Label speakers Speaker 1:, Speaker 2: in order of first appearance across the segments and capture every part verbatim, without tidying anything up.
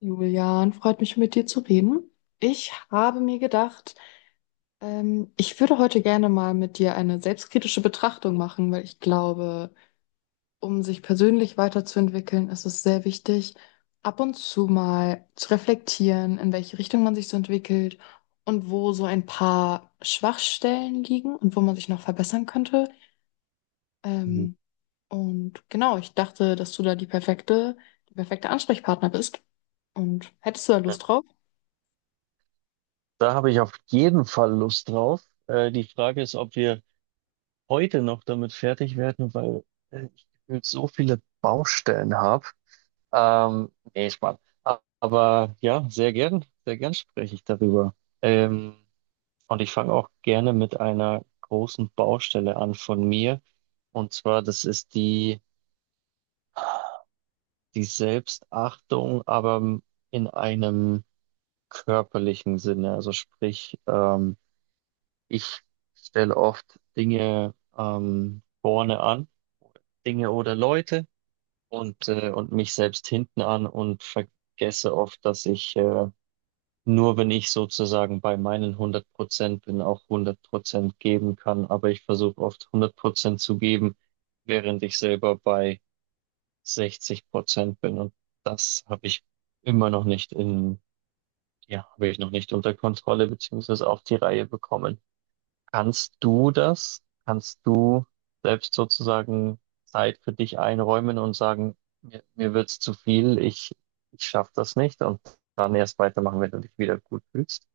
Speaker 1: Julian, freut mich, mit dir zu reden. Ich habe mir gedacht, ähm, ich würde heute gerne mal mit dir eine selbstkritische Betrachtung machen, weil ich glaube, um sich persönlich weiterzuentwickeln, ist es sehr wichtig, ab und zu mal zu reflektieren, in welche Richtung man sich so entwickelt und wo so ein paar Schwachstellen liegen und wo man sich noch verbessern könnte.
Speaker 2: Mhm.
Speaker 1: Ähm, und genau, ich dachte, dass du da die perfekte, die perfekte Ansprechpartner bist. Und hättest du da Lust drauf?
Speaker 2: Da habe ich auf jeden Fall Lust drauf. Äh, die Frage ist, ob wir heute noch damit fertig werden, weil äh, ich gefühlt so viele Baustellen habe. Ähm, nee, Spaß. A- Aber ja, sehr gern, sehr gern spreche ich darüber. Ähm, und ich fange auch gerne mit einer großen Baustelle an von mir. Und zwar, das ist die, die Selbstachtung, aber in einem körperlichen Sinne. Also sprich, ähm, ich stelle oft Dinge ähm, vorne an, Dinge oder Leute und, äh, und mich selbst hinten an und vergesse oft, dass ich äh, nur, wenn ich sozusagen bei meinen hundert Prozent bin, auch hundert Prozent geben kann. Aber ich versuche oft hundert Prozent zu geben, während ich selber bei sechzig Prozent bin. Und das habe ich immer noch nicht in, ja, habe ich noch nicht unter Kontrolle beziehungsweise auf die Reihe bekommen. Kannst du das? Kannst du selbst sozusagen Zeit für dich einräumen und sagen, mir, mir wird's zu viel, ich, ich schaffe das nicht und dann erst weitermachen, wenn du dich wieder gut fühlst?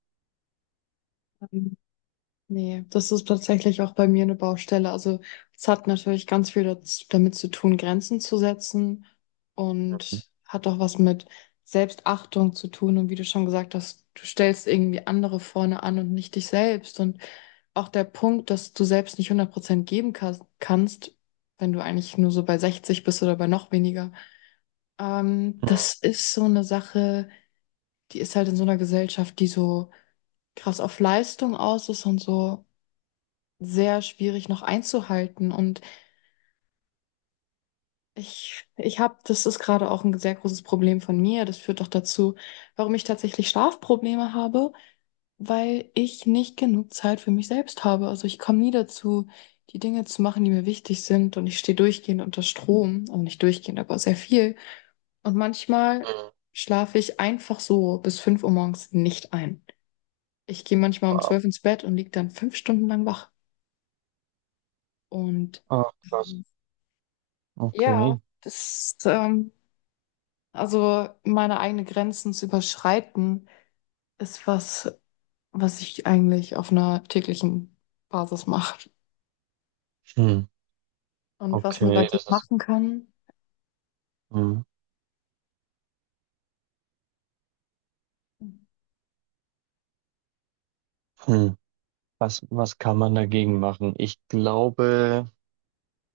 Speaker 1: Nee, das ist tatsächlich auch bei mir eine Baustelle. Also es hat natürlich ganz viel daz- damit zu tun, Grenzen zu setzen
Speaker 2: Mhm.
Speaker 1: und hat auch was mit Selbstachtung zu tun. Und wie du schon gesagt hast, du stellst irgendwie andere vorne an und nicht dich selbst. Und auch der Punkt, dass du selbst nicht hundert Prozent geben kas- kannst, wenn du eigentlich nur so bei sechzig bist oder bei noch weniger. Ähm,
Speaker 2: Mhm.
Speaker 1: das ist so eine Sache, die ist halt in so einer Gesellschaft, die so krass auf Leistung aus ist und so sehr schwierig noch einzuhalten. Und ich, ich habe, das ist gerade auch ein sehr großes Problem von mir. Das führt doch dazu, warum ich tatsächlich Schlafprobleme habe, weil ich nicht genug Zeit für mich selbst habe. Also ich komme nie dazu, die Dinge zu machen, die mir wichtig sind. Und ich stehe durchgehend unter Strom. Also nicht durchgehend, aber sehr viel. Und manchmal
Speaker 2: Mhm.
Speaker 1: schlafe ich einfach so bis fünf Uhr morgens nicht ein. Ich gehe manchmal um
Speaker 2: Wow.
Speaker 1: zwölf ins Bett und liege dann fünf Stunden lang wach. Und
Speaker 2: Ah, krass.
Speaker 1: Ja,
Speaker 2: Okay.
Speaker 1: das, ähm, also meine eigenen Grenzen zu überschreiten, ist was, was ich eigentlich auf einer täglichen Basis mache.
Speaker 2: Hm.
Speaker 1: Und was man
Speaker 2: Okay,
Speaker 1: dagegen
Speaker 2: das ist.
Speaker 1: machen kann,
Speaker 2: Hm. Hm. Was, was kann man dagegen machen? Ich glaube,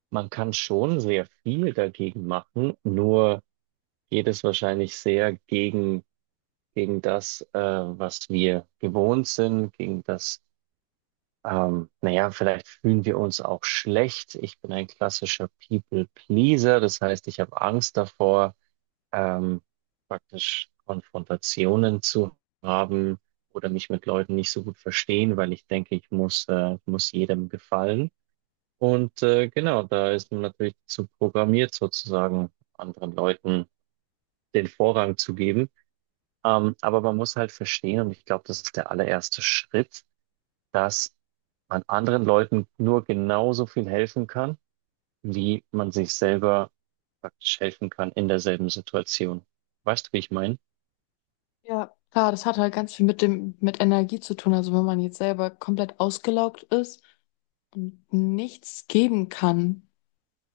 Speaker 2: man kann schon sehr viel dagegen machen, nur geht es wahrscheinlich sehr gegen gegen das, äh, was wir gewohnt sind, gegen das, ähm, naja, vielleicht fühlen wir uns auch schlecht. Ich bin ein klassischer People-Pleaser, das heißt, ich habe Angst davor, ähm, praktisch Konfrontationen zu haben oder mich mit Leuten nicht so gut verstehen, weil ich denke, ich muss, äh, muss jedem gefallen. Und äh, genau, da ist man natürlich zu programmiert, sozusagen anderen Leuten den Vorrang zu geben. Ähm, aber man muss halt verstehen, und ich glaube, das ist der allererste Schritt, dass man anderen Leuten nur genauso viel helfen kann, wie man sich selber praktisch helfen kann in derselben Situation. Weißt du, wie ich meine?
Speaker 1: ja, klar, das hat halt ganz viel mit dem, mit Energie zu tun. Also wenn man jetzt selber komplett ausgelaugt ist und nichts geben kann.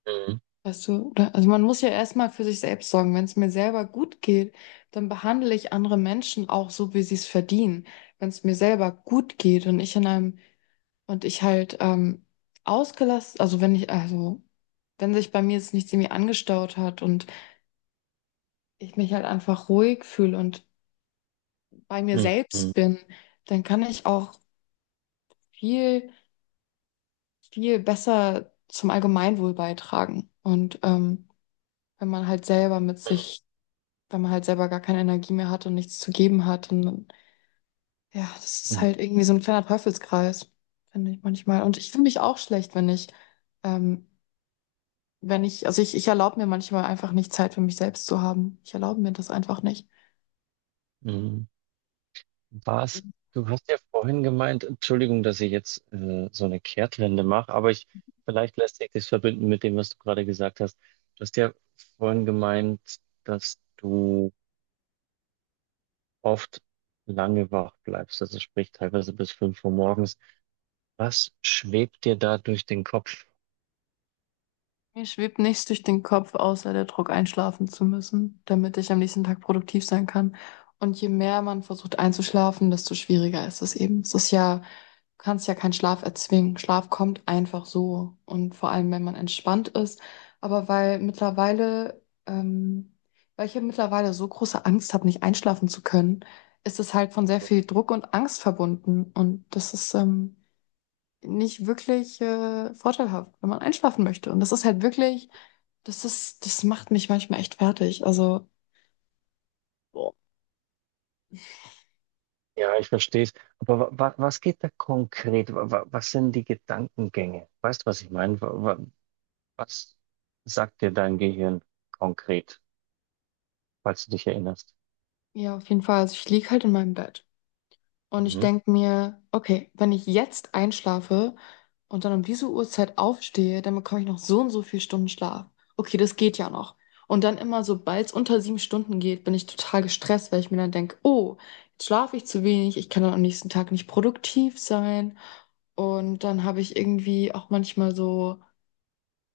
Speaker 2: Mhm.
Speaker 1: Weißt du, oder, also man muss ja erstmal für sich selbst sorgen. Wenn es mir selber gut geht, dann behandle ich andere Menschen auch so, wie sie es verdienen. Wenn es mir selber gut geht und ich in einem und ich halt ähm, ausgelassen, also wenn ich, also wenn sich bei mir jetzt nichts irgendwie angestaut hat und ich mich halt einfach ruhig fühle und bei mir selbst
Speaker 2: Mhm.
Speaker 1: bin, dann kann ich auch viel, viel besser zum Allgemeinwohl beitragen. Und ähm, wenn man halt selber mit
Speaker 2: Mhm.
Speaker 1: sich, weil man halt selber gar keine Energie mehr hat und nichts zu geben hat. Und dann, ja, das ist
Speaker 2: Mhm.
Speaker 1: halt irgendwie so ein kleiner Teufelskreis, finde ich manchmal. Und ich fühle mich auch schlecht, wenn ich, ähm, wenn ich, also ich, ich erlaube mir manchmal einfach nicht Zeit für mich selbst zu haben. Ich erlaube mir das einfach nicht.
Speaker 2: Mhm. Was? Du hast ja vorhin gemeint, Entschuldigung, dass ich jetzt äh, so eine Kehrtwende mache, aber ich, vielleicht lässt sich das verbinden mit dem, was du gerade gesagt hast. Du hast ja vorhin gemeint, dass du oft lange wach bleibst, also sprich teilweise bis fünf Uhr morgens. Was schwebt dir da durch den Kopf?
Speaker 1: Mir schwebt nichts durch den Kopf, außer der Druck, einschlafen zu müssen, damit ich am nächsten Tag produktiv sein kann. Und je mehr man versucht einzuschlafen, desto schwieriger ist es eben. Es ist ja, du kannst ja keinen Schlaf erzwingen. Schlaf kommt einfach so. Und vor allem, wenn man entspannt ist. Aber weil mittlerweile, ähm, weil ich ja mittlerweile so große Angst habe, nicht einschlafen zu können, ist es halt von sehr viel Druck und Angst verbunden. Und das ist, ähm, nicht wirklich äh, vorteilhaft, wenn man einschlafen möchte. Und das ist halt wirklich das ist, das macht mich manchmal echt fertig. Also, boah.
Speaker 2: Ja, ich verstehe es. Aber wa wa was geht da konkret? Wa wa Was sind die Gedankengänge? Weißt du, was ich meine? Wa wa was sagt dir dein Gehirn konkret, falls du dich erinnerst?
Speaker 1: Ja, auf jeden Fall. Also ich lieg halt in meinem Bett und ich
Speaker 2: Mhm.
Speaker 1: denk mir, okay, wenn ich jetzt einschlafe und dann um diese Uhrzeit aufstehe, dann bekomme ich noch so und so viel Stunden Schlaf. Okay, das geht ja noch. Und dann immer, sobald es unter sieben Stunden geht, bin ich total gestresst, weil ich mir dann denk, oh, jetzt schlafe ich zu wenig, ich kann dann am nächsten Tag nicht produktiv sein. Und dann habe ich irgendwie auch manchmal so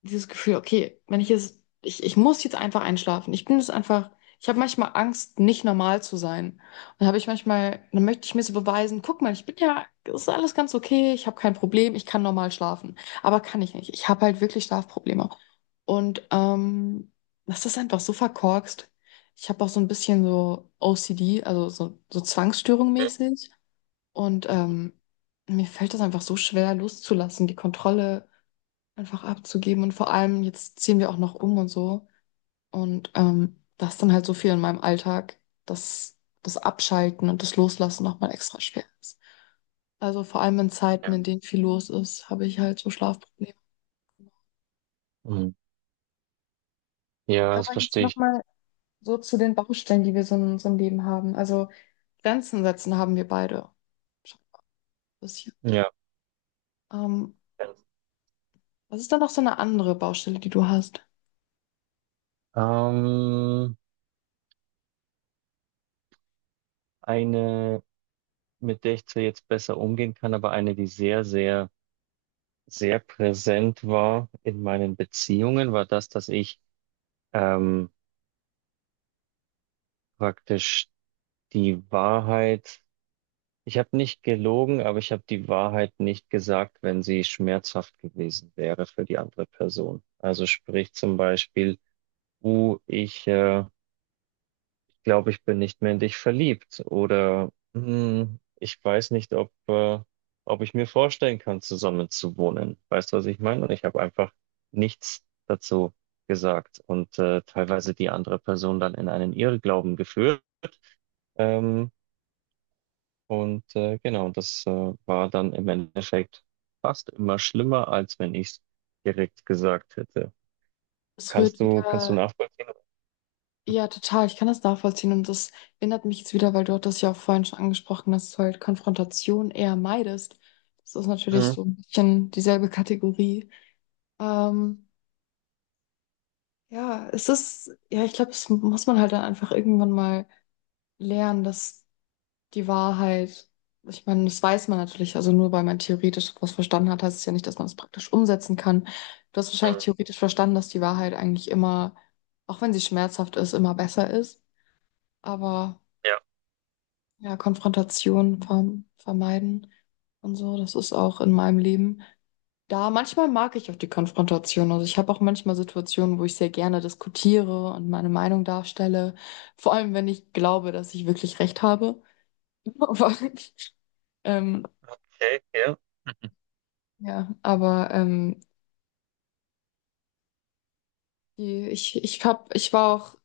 Speaker 1: dieses Gefühl, okay, wenn ich jetzt, ich, ich muss jetzt einfach einschlafen. Ich bin jetzt einfach, Ich habe manchmal Angst, nicht normal zu sein. Und habe ich manchmal, dann möchte ich mir so beweisen, guck mal, ich bin ja, es ist alles ganz okay, ich habe kein Problem, ich kann normal schlafen. Aber kann ich nicht. Ich habe halt wirklich Schlafprobleme. Und ähm, das ist einfach so verkorkst. Ich habe auch so ein bisschen so O C D, also so, so Zwangsstörung mäßig. Und
Speaker 2: Mhm. Mhm.
Speaker 1: ähm, mir fällt das einfach so schwer loszulassen, die Kontrolle einfach abzugeben. Und vor allem, jetzt ziehen wir auch noch um und so. Und ähm, das ist dann halt so viel in meinem Alltag, dass das Abschalten und das Loslassen nochmal extra schwer ist. Also vor allem in Zeiten,
Speaker 2: Ja,
Speaker 1: in denen viel los ist, habe ich halt so Schlafprobleme.
Speaker 2: mhm. Ja,
Speaker 1: Ja,
Speaker 2: das
Speaker 1: aber jetzt
Speaker 2: verstehe ich.
Speaker 1: nochmal so zu den Baustellen, die wir so in unserem Leben haben. Also Grenzen setzen haben wir beide. Schon ein bisschen.
Speaker 2: Ja.
Speaker 1: Ähm, was ist dann noch so eine andere Baustelle, die du hast?
Speaker 2: Ähm, eine, mit der ich zwar jetzt besser umgehen kann, aber eine, die sehr, sehr sehr präsent war in meinen Beziehungen, war das, dass ich ähm, praktisch die Wahrheit, ich habe nicht gelogen, aber ich habe die Wahrheit nicht gesagt, wenn sie schmerzhaft gewesen wäre für die andere Person. Also sprich zum Beispiel, uh, ich äh, glaube, ich bin nicht mehr in dich verliebt oder hm, ich weiß nicht, ob, äh, ob ich mir vorstellen kann, zusammen zu wohnen. Weißt du, was ich meine? Und ich habe einfach nichts dazu gesagt und äh, teilweise die andere Person dann in einen Irrglauben geführt. Ähm, und äh, genau, das äh, war dann im Endeffekt fast immer schlimmer, als wenn ich es direkt gesagt hätte.
Speaker 1: Es rührt
Speaker 2: Kannst du, kannst du
Speaker 1: wieder
Speaker 2: nachvollziehen?
Speaker 1: Ja, total. Ich kann das nachvollziehen und das erinnert mich jetzt wieder, weil du hattest ja auch vorhin schon angesprochen, dass du halt Konfrontation eher meidest. Das ist natürlich
Speaker 2: Mhm.
Speaker 1: so ein bisschen dieselbe Kategorie. Ähm, ja, es ist, ja, ich glaube, das muss man halt dann einfach irgendwann mal lernen, dass die Wahrheit, ich meine, das weiß man natürlich, also nur weil man theoretisch was verstanden hat, heißt es ja nicht, dass man es praktisch umsetzen kann. Du hast
Speaker 2: Mhm.
Speaker 1: wahrscheinlich theoretisch verstanden, dass die Wahrheit eigentlich immer, auch wenn sie schmerzhaft ist, immer besser ist. Aber
Speaker 2: Ja,
Speaker 1: ja, Konfrontation verm- vermeiden und so. Das ist auch in meinem Leben. Da manchmal mag ich auch die Konfrontation. Also ich habe auch manchmal Situationen, wo ich sehr gerne diskutiere und meine Meinung darstelle. Vor allem, wenn ich glaube, dass ich wirklich recht habe. Aber, ähm,
Speaker 2: okay, ja.
Speaker 1: ja, aber ähm, die, ich, ich hab, ich war auch,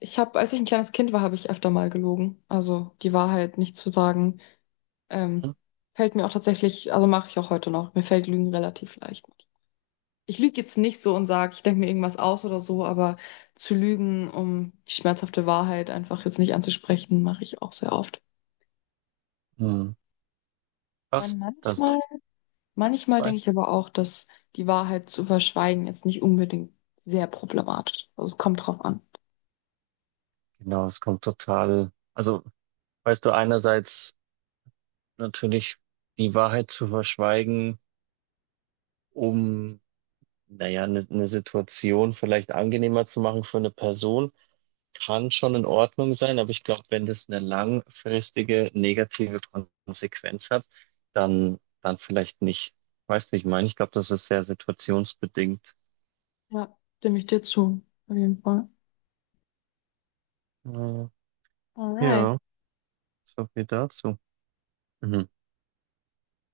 Speaker 1: ich habe, als ich ein kleines Kind war, habe ich öfter mal gelogen. Also die Wahrheit nicht zu sagen, ähm,
Speaker 2: Mhm.
Speaker 1: fällt mir auch tatsächlich, also mache ich auch heute noch. Mir fällt Lügen relativ leicht. Ich lüge jetzt nicht so und sage, ich denke mir irgendwas aus oder so, aber zu lügen, um die schmerzhafte Wahrheit einfach jetzt nicht anzusprechen, mache ich auch sehr oft. Ich
Speaker 2: Mhm. Was? Das waren
Speaker 1: manchmal, manchmal
Speaker 2: zwei.
Speaker 1: denke ich aber auch, dass die Wahrheit zu verschweigen jetzt nicht unbedingt sehr problematisch ist. Also es kommt drauf an.
Speaker 2: Genau, es kommt total. Also, weißt du, einerseits natürlich die Wahrheit zu verschweigen, um, naja, eine eine Situation vielleicht angenehmer zu machen für eine Person, kann schon in Ordnung sein, aber ich glaube, wenn das eine langfristige negative Konsequenz hat, dann, dann vielleicht nicht. Weißt du, wie ich meine? Ich glaube, das ist sehr situationsbedingt.
Speaker 1: Ja, stimme ich dir zu, auf jeden Fall.
Speaker 2: Naja,
Speaker 1: Alright,
Speaker 2: ja, so viel dazu. Mhm.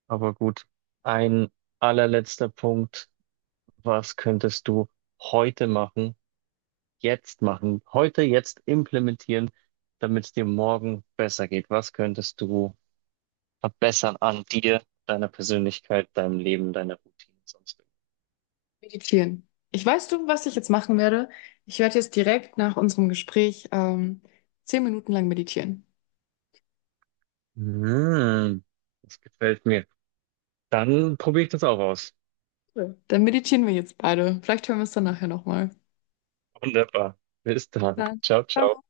Speaker 2: Aber gut, ein allerletzter Punkt. Was könntest du heute machen, jetzt machen, heute jetzt implementieren, damit es dir morgen besser geht? Was könntest du verbessern an dir, deiner Persönlichkeit, deinem Leben, deiner Routine, sonst
Speaker 1: meditieren. Ich weiß du, was ich jetzt machen werde. Ich werde jetzt direkt nach unserem Gespräch ähm, zehn Minuten lang meditieren.
Speaker 2: irgendwas? Hm, das gefällt mir. Dann probiere ich das auch aus.
Speaker 1: Cool. Dann meditieren wir jetzt beide. Vielleicht hören wir es dann nachher nochmal.
Speaker 2: Wunderbar. Bis dann.
Speaker 1: Super.
Speaker 2: Ciao, ciao.
Speaker 1: Ciao.